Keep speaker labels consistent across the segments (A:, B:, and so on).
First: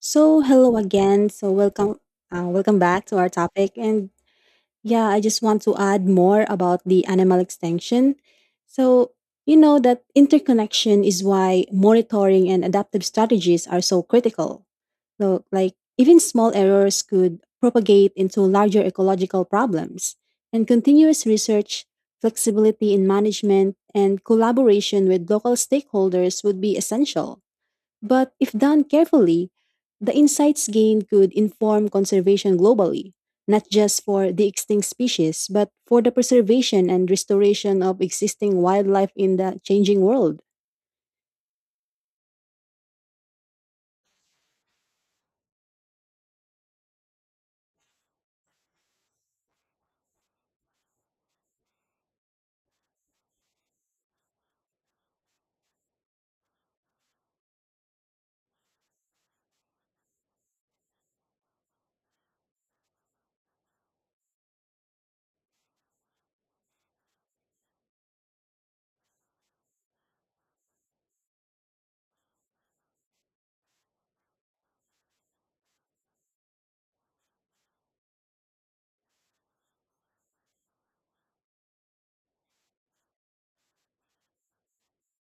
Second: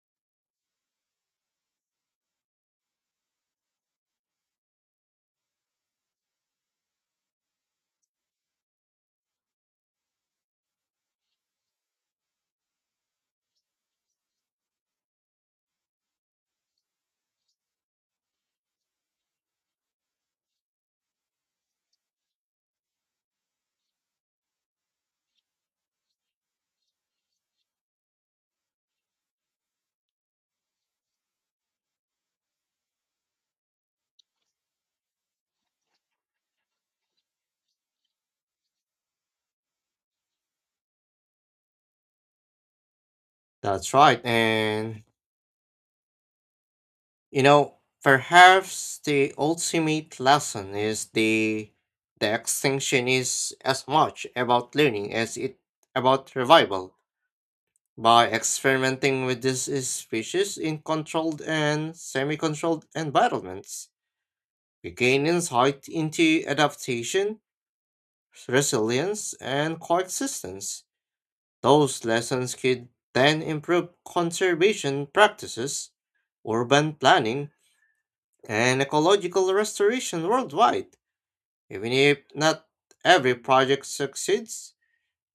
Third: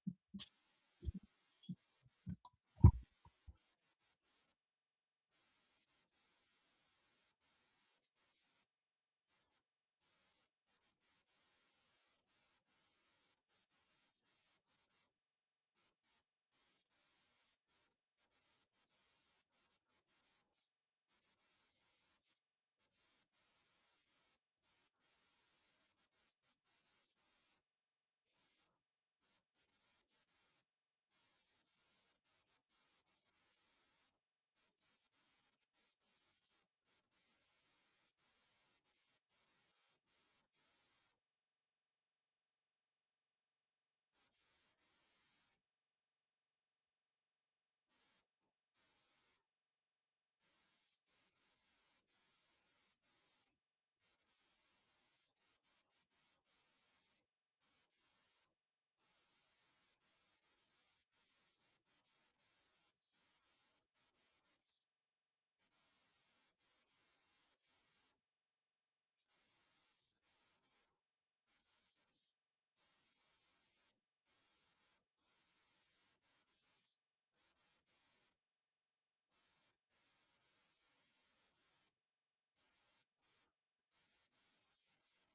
A: So hello again. So welcome, welcome back to our topic. And yeah, I just want to add more about the animal extinction. So you know that interconnection is why monitoring and adaptive strategies are so critical. So like even small errors could propagate into larger ecological problems. And continuous research, flexibility in management, and collaboration with local stakeholders would be essential. But if done carefully, the insights gained could inform conservation globally, not just for the extinct species, but for the preservation and restoration of existing wildlife in the changing world.
B: That's right. You know, Perhaps the ultimate lesson is the extinction is as much about learning as it about revival. By experimenting with this species in controlled and semi-controlled environments, we gain insight into adaptation, resilience, and coexistence. Those lessons could then improve conservation practices, urban planning, and ecological restoration worldwide. Even if not every project succeeds,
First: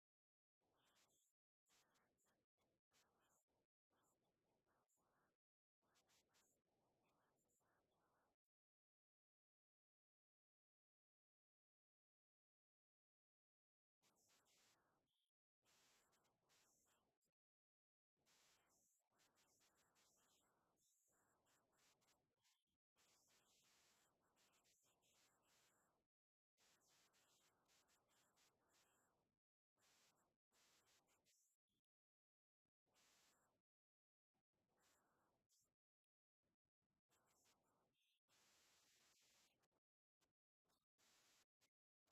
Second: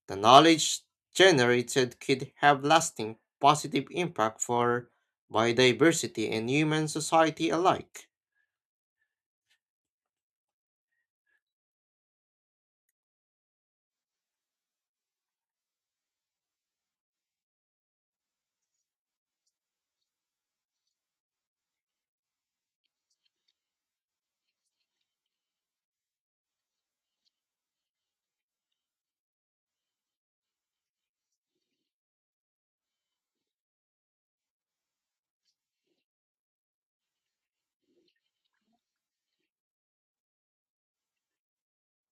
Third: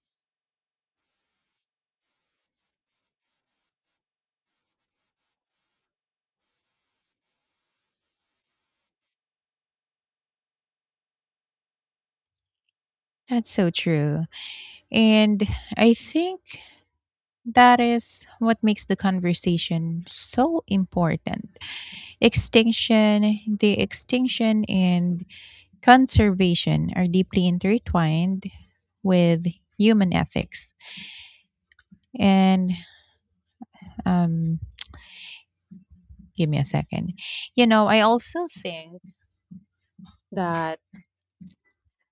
B: the knowledge generated could have lasting positive impact for biodiversity and human society alike.
C: That's so true. And I think that is what makes the conversation so important. Extinction, the extinction and conservation are deeply intertwined with human ethics. And um give me a second. I also think that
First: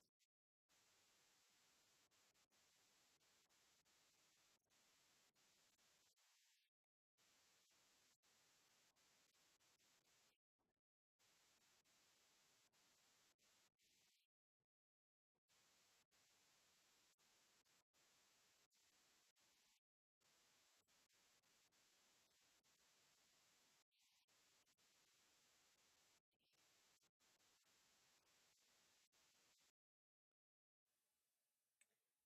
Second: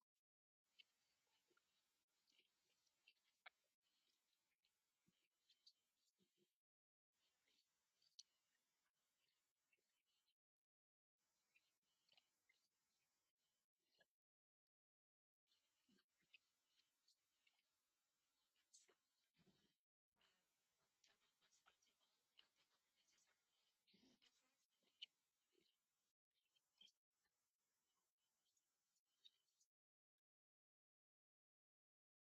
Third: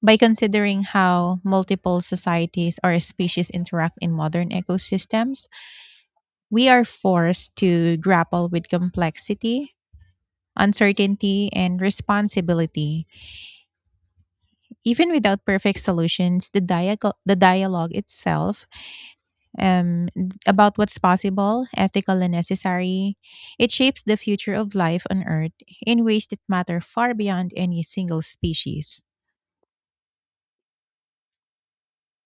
C: by considering how multiple societies or species interact in modern ecosystems, we are forced to grapple with complexity, uncertainty, and responsibility. Even without perfect solutions, the dialogue itself um, about what's possible, ethical, and necessary, it shapes the future of life on Earth in ways that matter far beyond any single species.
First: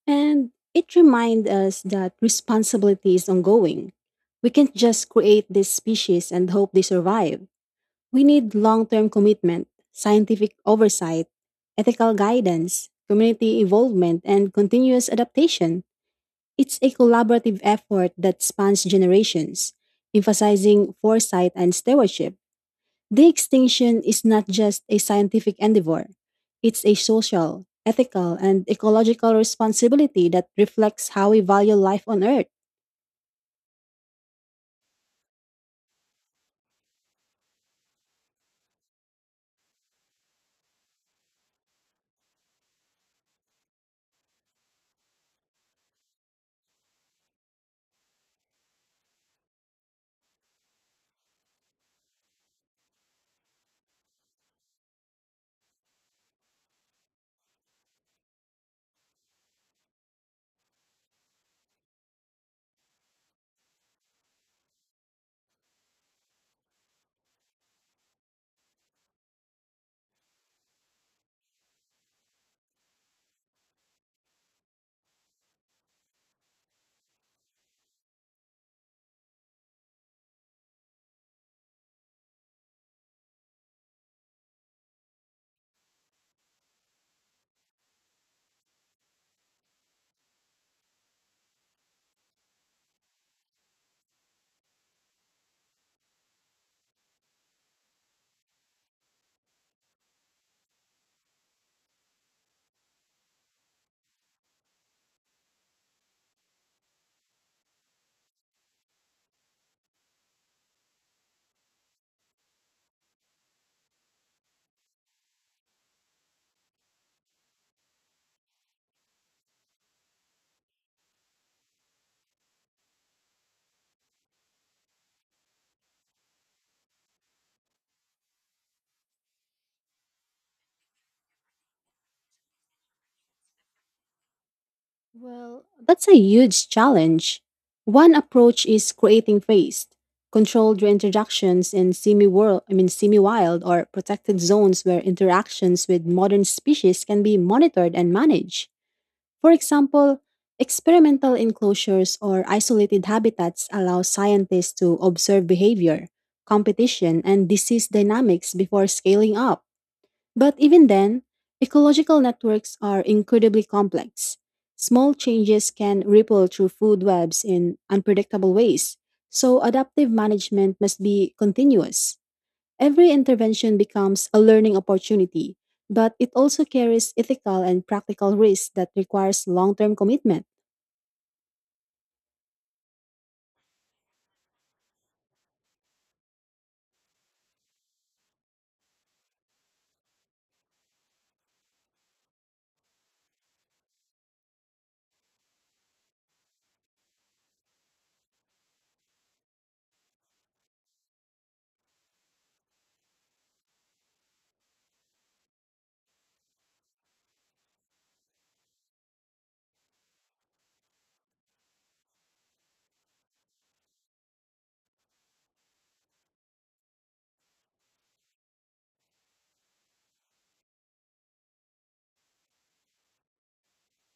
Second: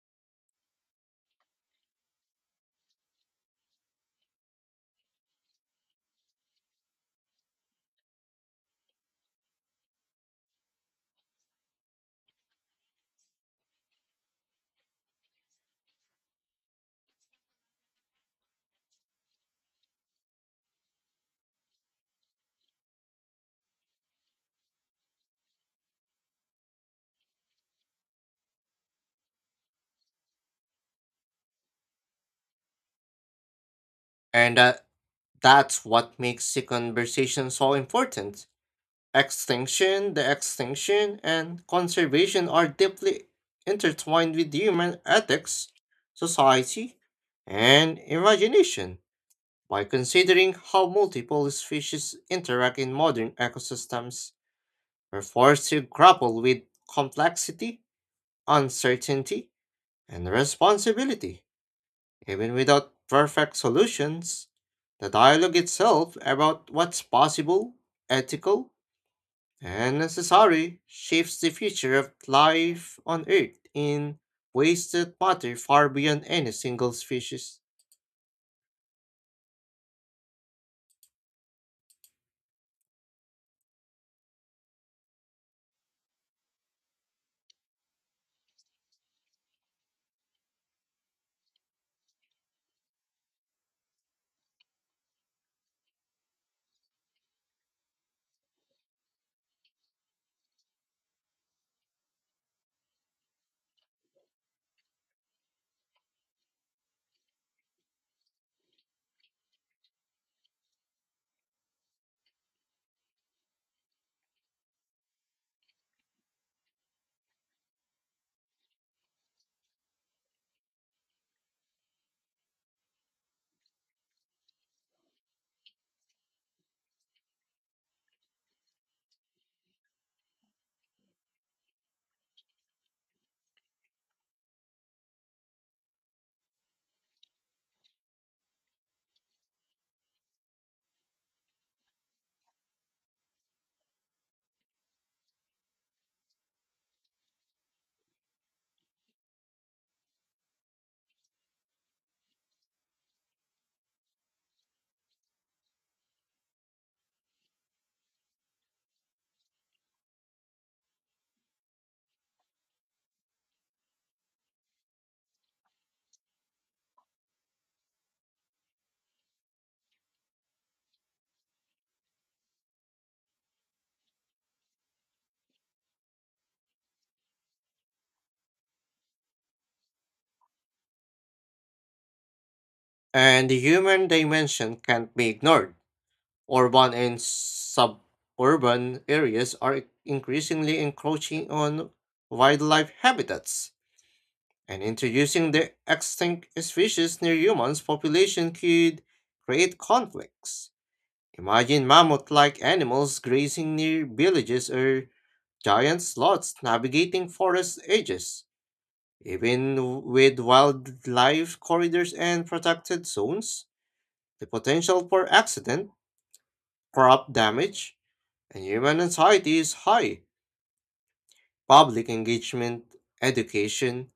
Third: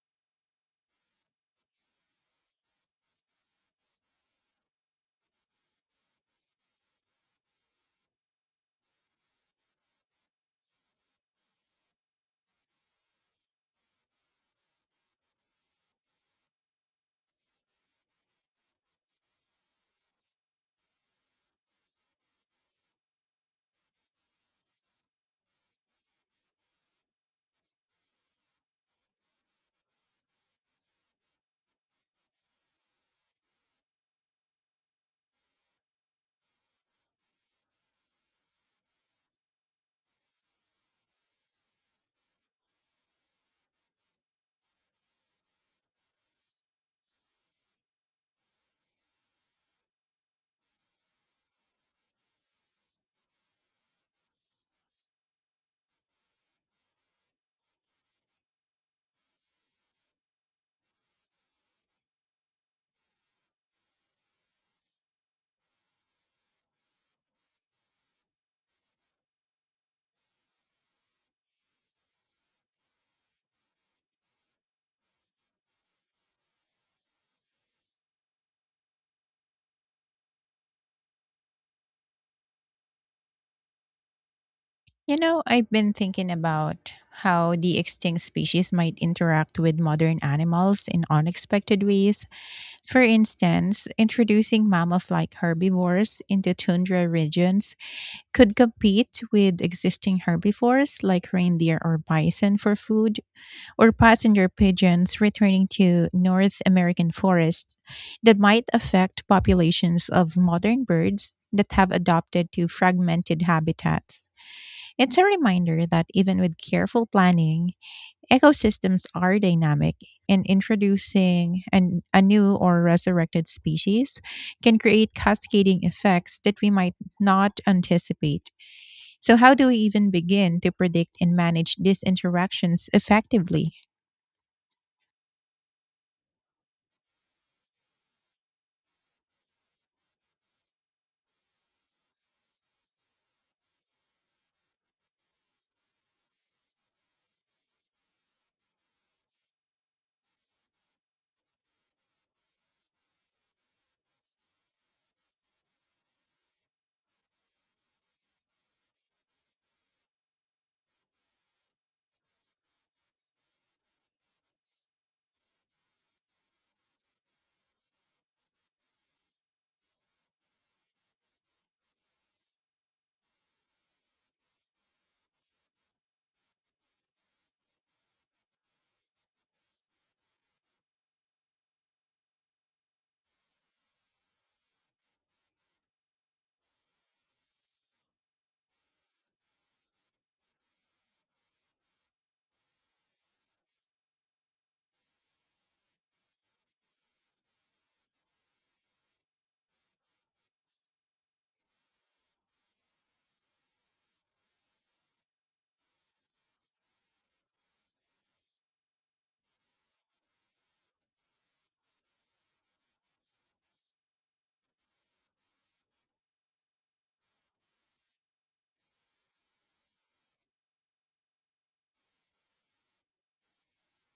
A: And it reminds us that responsibility is ongoing. We can't just create these species and hope they survive. We need long term commitment, scientific oversight, ethical guidance, community involvement, and continuous adaptation. It's a collaborative effort that spans generations, emphasizing foresight and stewardship. The extinction is not just a scientific endeavor, it's a social, ethical, and ecological responsibility that reflects how we value life on Earth.
B: And That's what makes the conversation so important. The extinction, and conservation are deeply intertwined with human ethics, society, and imagination. By considering how multiple species interact in modern ecosystems, we're forced to grapple with complexity, uncertainty, and responsibility. Even without perfect solutions, the dialogue itself about what's possible, ethical, and necessary shapes the future of life on Earth in ways that matter far beyond any single species.
C: I've been thinking about how the extinct species might interact with modern animals in unexpected ways. For instance, introducing mammoth like herbivores into tundra regions could compete with existing herbivores like reindeer or bison for food, or passenger pigeons returning to North American forests that might affect populations of modern birds that have adapted to fragmented habitats. It's a reminder that even with careful planning, ecosystems are dynamic, and introducing a new or resurrected species can create cascading effects that we might not anticipate. So, how do we even begin to predict and manage these interactions effectively?
A: Well, that's a huge challenge. One approach is creating phased, controlled reintroductions in semi-world, I mean semi-wild or protected zones where interactions with modern species can be monitored and managed. For example, experimental enclosures or isolated habitats allow scientists to observe behavior, competition, and disease dynamics before scaling up. But even then, ecological networks are incredibly complex. Small changes can ripple through food webs in unpredictable ways, so adaptive management must be continuous. Every intervention becomes a learning opportunity, but it also carries ethical and practical risks that requires long-term commitment.
B: And the human dimension can't be ignored. Urban and suburban areas are increasingly encroaching on wildlife habitats, and introducing the extinct species near humans' population could create conflicts. Imagine mammoth like animals grazing near villages or giant sloths navigating forest edges. Even with wildlife corridors and protected zones, the potential for accident, crop damage, and human anxiety is high. Public engagement, education,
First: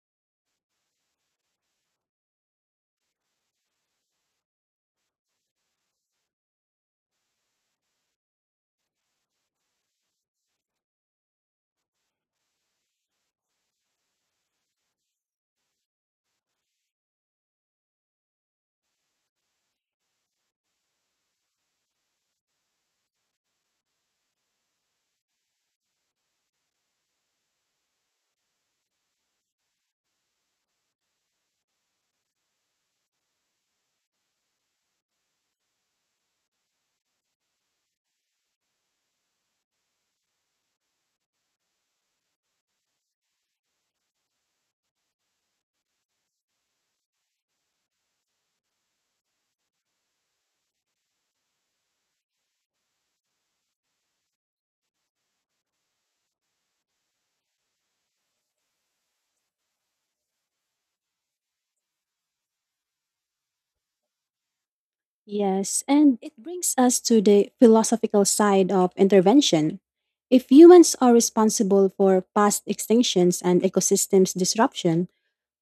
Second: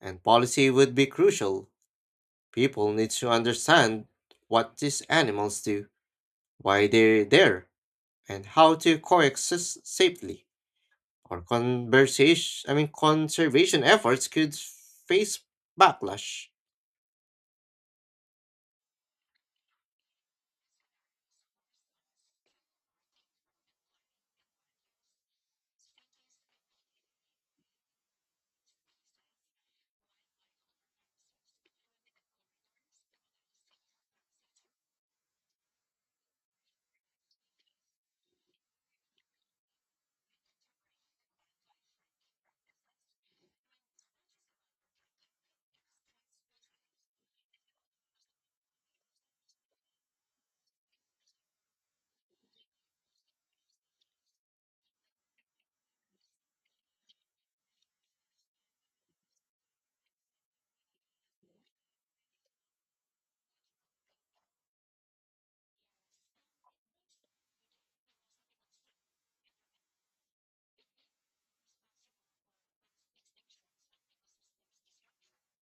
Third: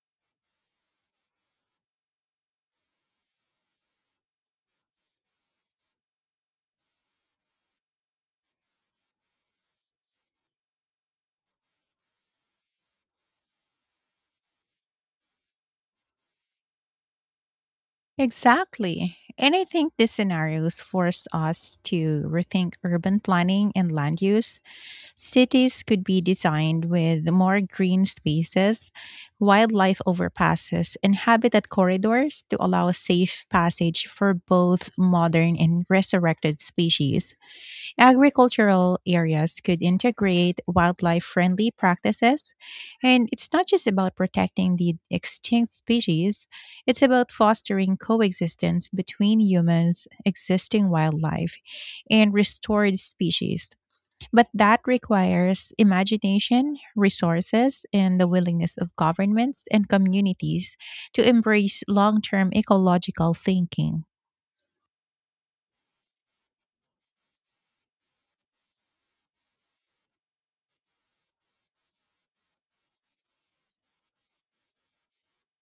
B: and policy would be crucial. People need to understand what these animals do, why they're there, and how to coexist safely. Or conversation, I mean, Conservation efforts could face backlash.
C: Exactly. And I think these scenarios force us to rethink urban planning and land use. Cities could be designed with more green spaces, wildlife overpasses, and habitat corridors to allow safe passage for both modern and resurrected species. Agricultural areas could integrate wildlife friendly practices. And it's not just about protecting the extinct species, it's about fostering coexistence between humans, existing wildlife, and restored species. But that requires imagination, resources, and the willingness of governments and communities to embrace long term ecological thinking.
A: Yes, and it brings us to the philosophical side of intervention. If humans are responsible for past extinctions and ecosystems disruption,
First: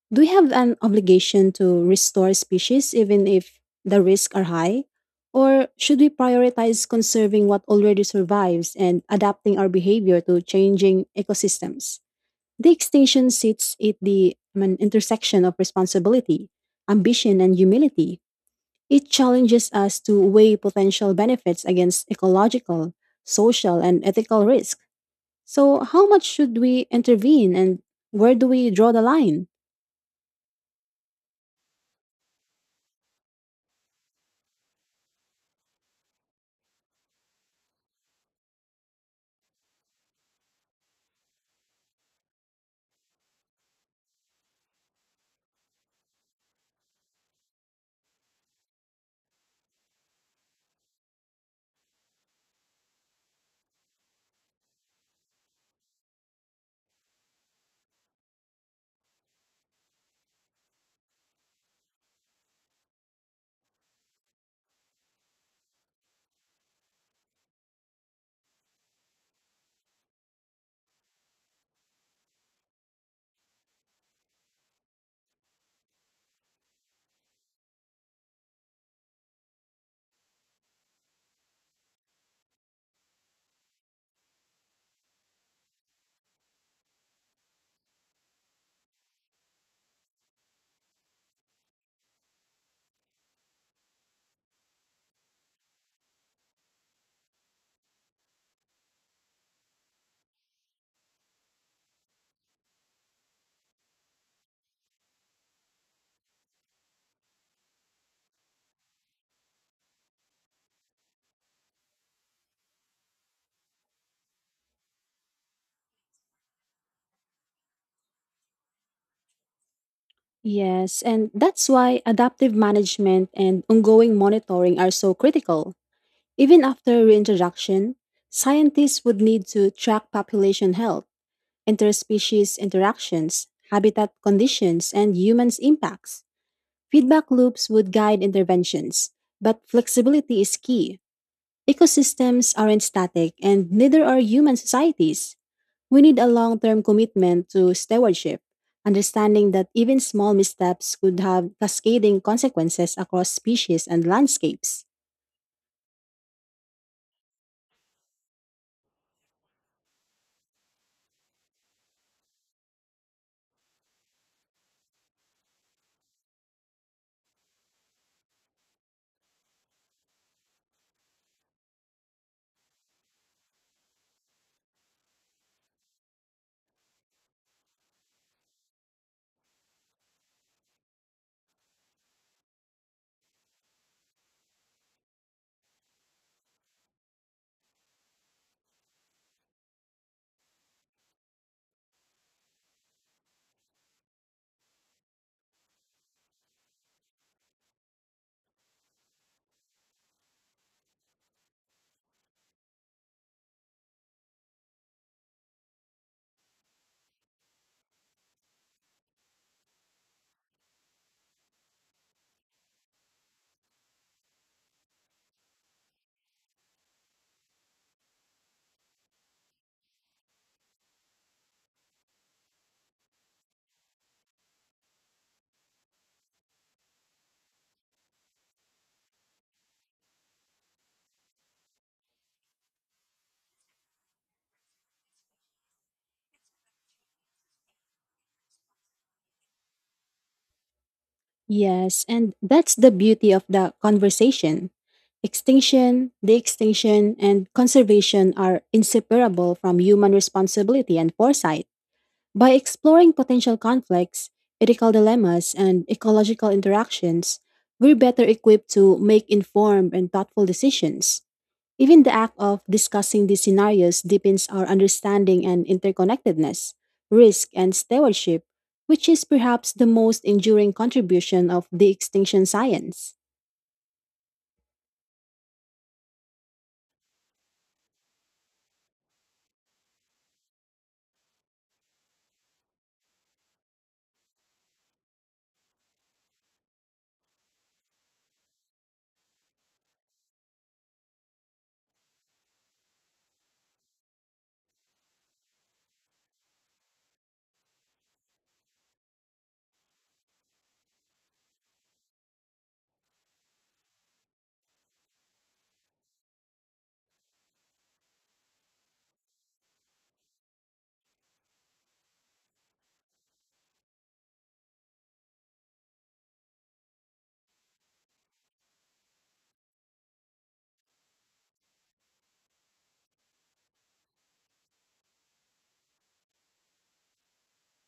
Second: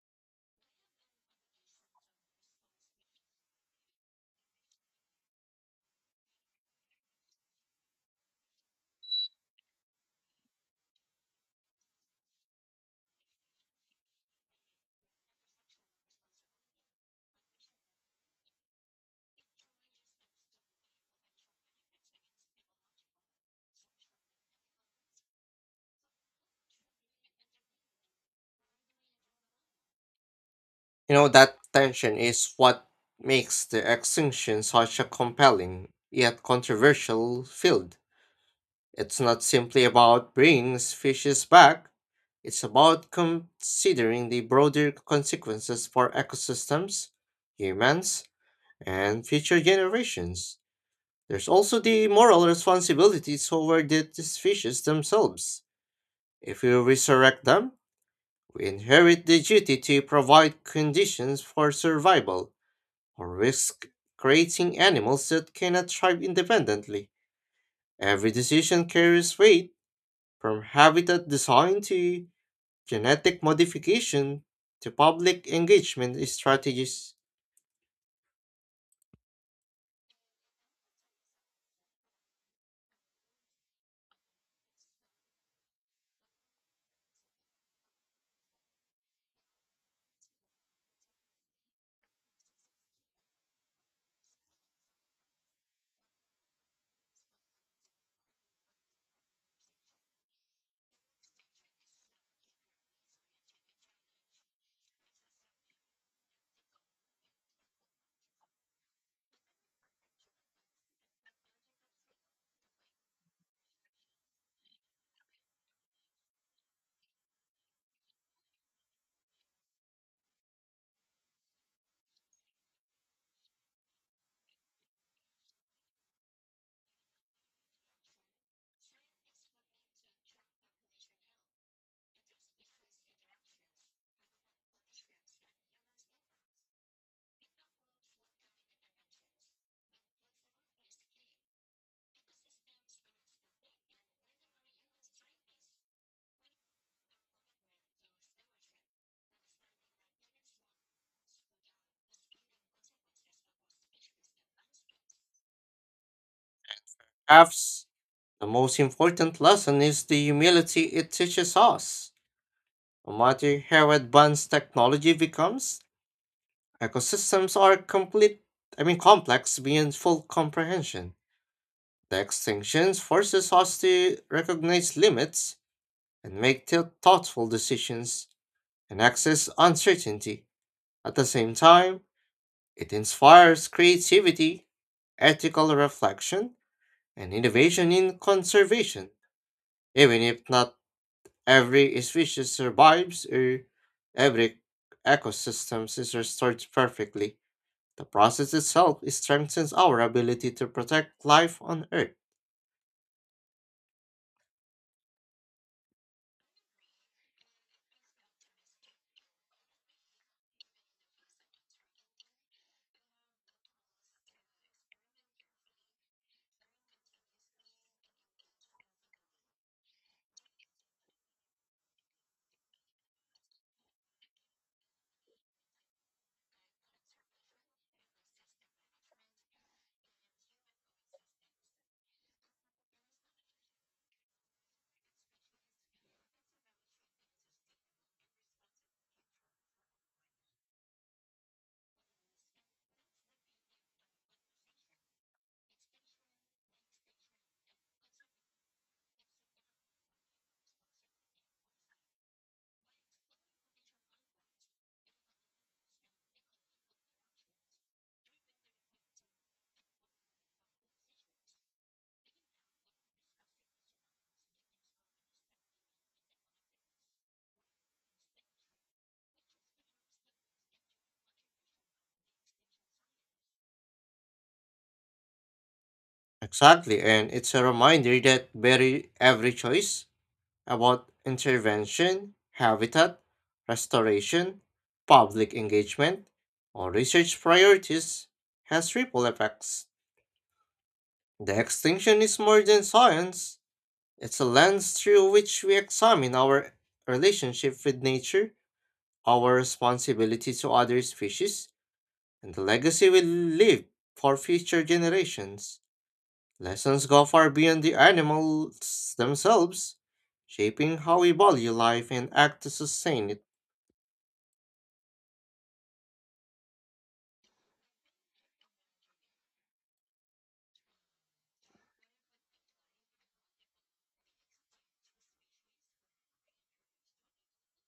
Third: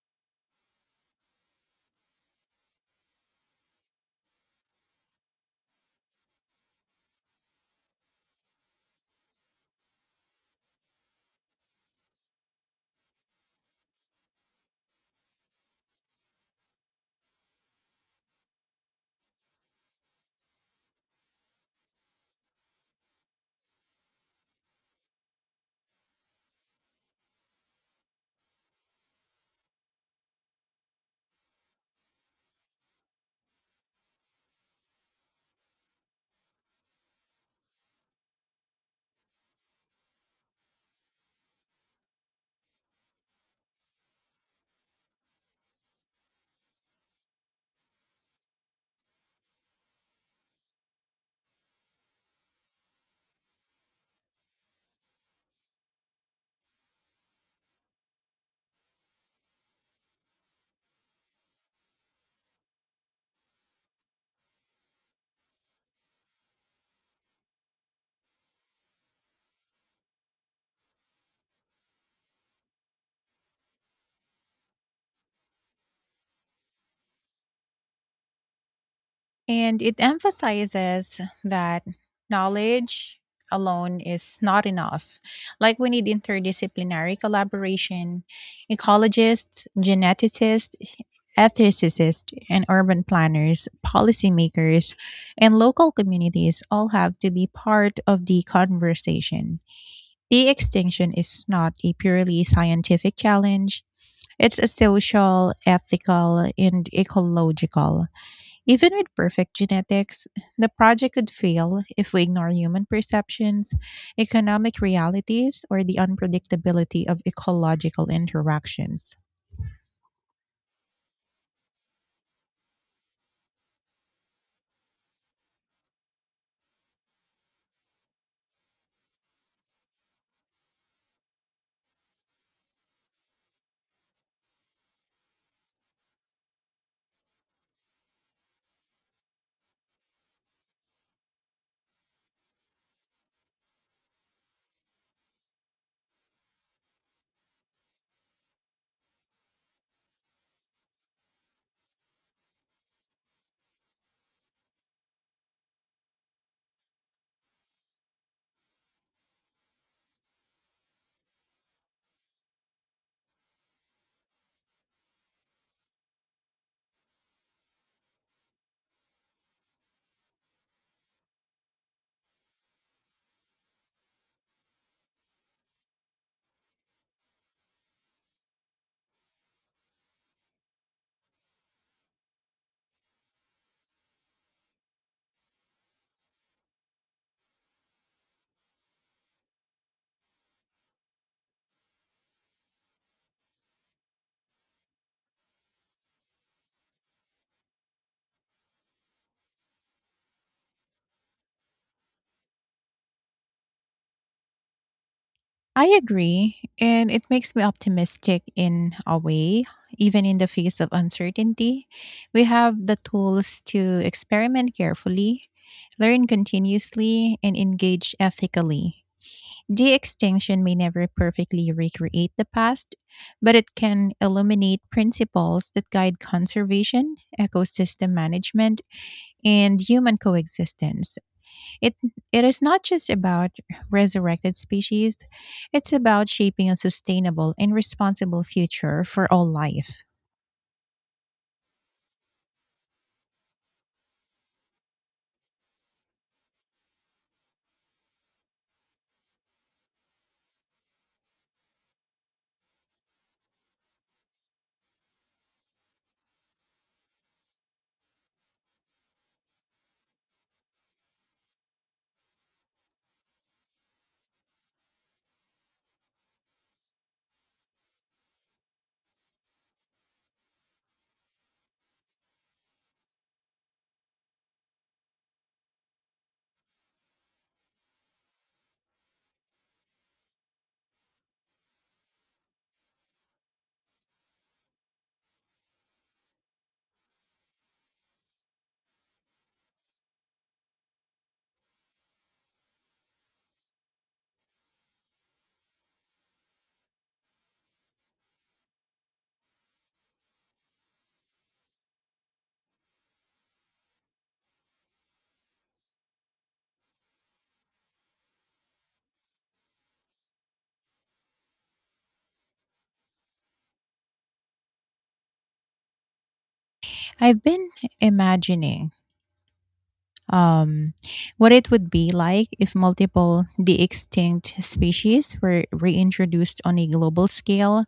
A: do we have an obligation to restore species even if the risks are high? Or should we prioritize conserving what already survives and adapting our behavior to changing ecosystems? The extinction sits at the I mean, intersection of responsibility, ambition, and humility. It challenges us to weigh potential benefits against ecological, social, and ethical risk. So, how much should we intervene and where do we draw the line?
B: You know, that tension is what makes the extinction such a compelling yet controversial field. It's not simply about bringing species back, it's about considering the broader consequences for ecosystems, humans, and future generations. There's also the moral responsibility toward the species themselves. If we resurrect them, we inherit the duty to provide conditions for survival, or risk creating animals that cannot thrive independently. Every decision carries weight. From habitat design to genetic modification to public engagement strategies,
C: And it emphasizes that knowledge alone is not enough. Like, we need interdisciplinary collaboration, ecologists, geneticists, ethicists, and urban planners, policymakers, and local communities all have to be part of the conversation. De extinction is not a purely scientific challenge. It's a social, ethical, and ecological. Even with perfect genetics, the project could fail if we ignore human perceptions, economic realities, or the unpredictability of ecological interactions.
A: Yes, and that's why adaptive management and ongoing monitoring are so critical. Even after reintroduction, scientists would need to track population health, interspecies interactions, habitat conditions, and humans' impacts. Feedback loops would guide interventions, but flexibility is key. Ecosystems aren't static, and neither are human societies. We need a long term commitment to stewardship, understanding that even small missteps could have cascading consequences across species and landscapes.
B: apps, the most important lesson is the humility it teaches us. No matter how advanced technology becomes, ecosystems are complete I mean complex beyond full comprehension. The extinction forces us to recognize limits and make thoughtful decisions and access uncertainty. At the same time, it inspires creativity, ethical reflection, and innovation in conservation, even if not every species survives or every ecosystem is restored perfectly. The process itself strengthens our ability to protect life on Earth.
C: I agree, and it makes me optimistic in a way. Even in the face of uncertainty, we have the tools to experiment carefully, learn continuously, and engage ethically. De extinction may never perfectly recreate the past, but it can illuminate principles that guide conservation, ecosystem management, and human coexistence. It, it is not just about resurrected species, it's about shaping a sustainable and responsible future for all life.
A: Yes, and that's the beauty of the conversation. Extinction, de extinction, and conservation are inseparable from human responsibility and foresight. By exploring potential conflicts, ethical dilemmas, and ecological interactions, we're better equipped to make informed and thoughtful decisions. Even the act of discussing these scenarios deepens our understanding and interconnectedness, risk, and stewardship, which is perhaps the most enduring contribution of the extinction science.
B: Exactly, and it's a reminder that very every choice about intervention, habitat, restoration, public engagement, or research priorities has ripple effects. The extinction is more than science, it's a lens through which we examine our relationship with nature, our responsibility to other species, and the legacy we leave for future generations. Lessons go far beyond the animals themselves, shaping how we value life and act to sustain it.
C: I've been imagining um, what it would be like if multiple de extinct species were reintroduced on a global scale,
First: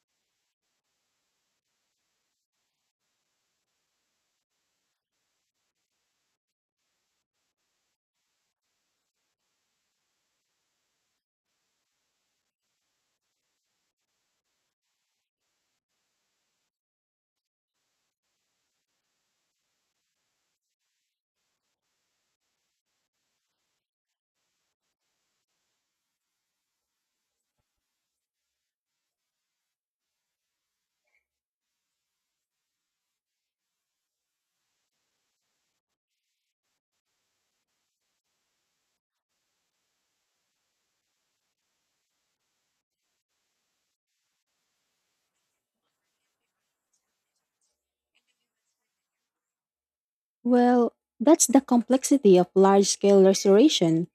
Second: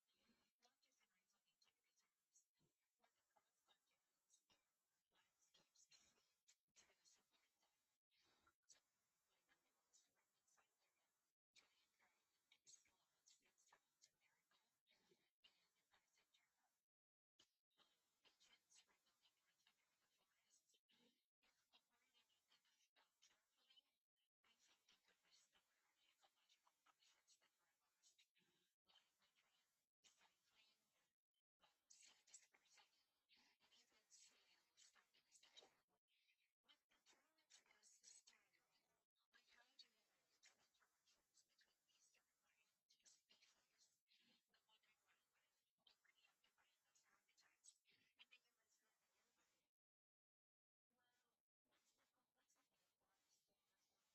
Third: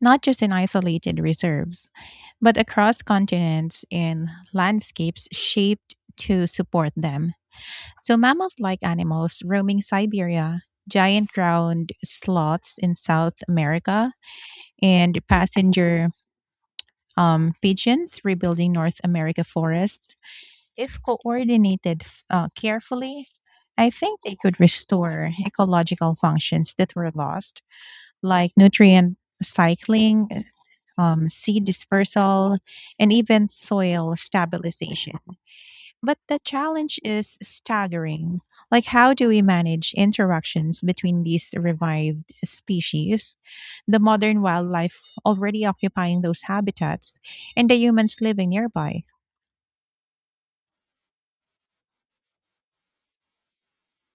C: not just in isolated reserves, but across continents in landscapes shaped to support them. So, mammals like animals roaming Siberia, giant ground sloths in South America, and passenger pigeons rebuilding North America forests, if coordinated carefully, I think they could restore ecological functions that were lost, like nutrient cycling, seed dispersal, and even soil stabilization. But the challenge is staggering. Like, how do we manage interactions between these revived species, the modern wildlife already occupying those habitats, and the humans living nearby?
A: Well, that's the complexity of large scale restoration.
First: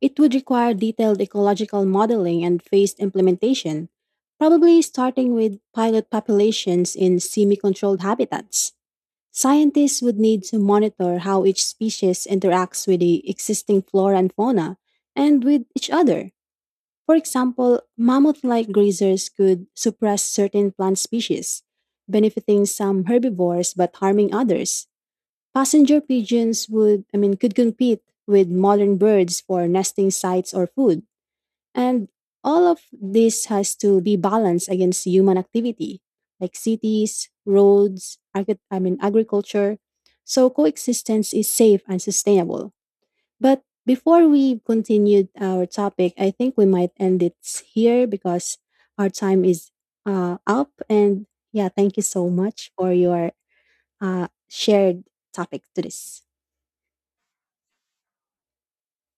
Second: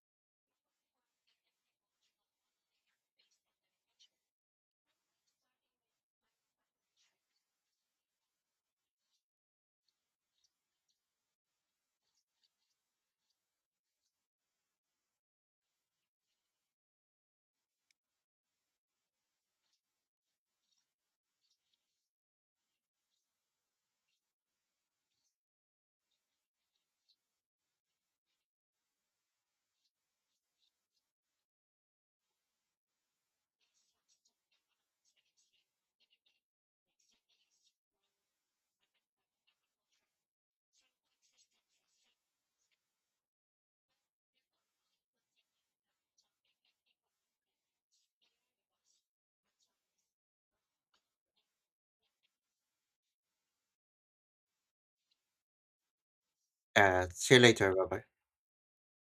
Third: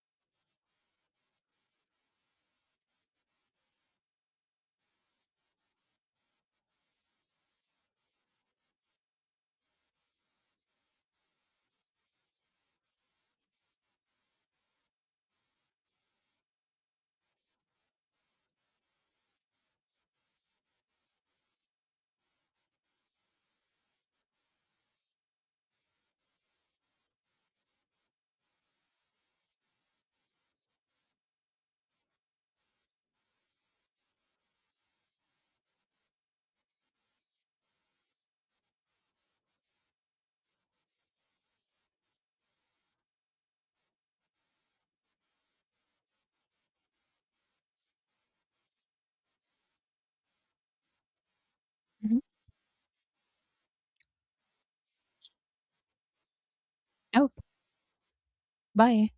A: It would require detailed ecological modeling and phased implementation, probably starting with pilot populations in semi controlled habitats. Scientists would need to monitor how each species interacts with the existing flora and fauna and with each other. For example, mammoth like grazers could suppress certain plant species, benefiting some herbivores but harming others. Passenger pigeons would, I mean, could compete with modern birds for nesting sites or food and all of this has to be balanced against human activity, like cities, roads, agri- I mean agriculture. So coexistence is safe and sustainable. But before we continue our topic, I think we might end it here because our time is up. And yeah, thank you
C: Mhm.
A: so much for your shared topic to this.
C: Oh,
B: See you later. Bye bye.
C: bye.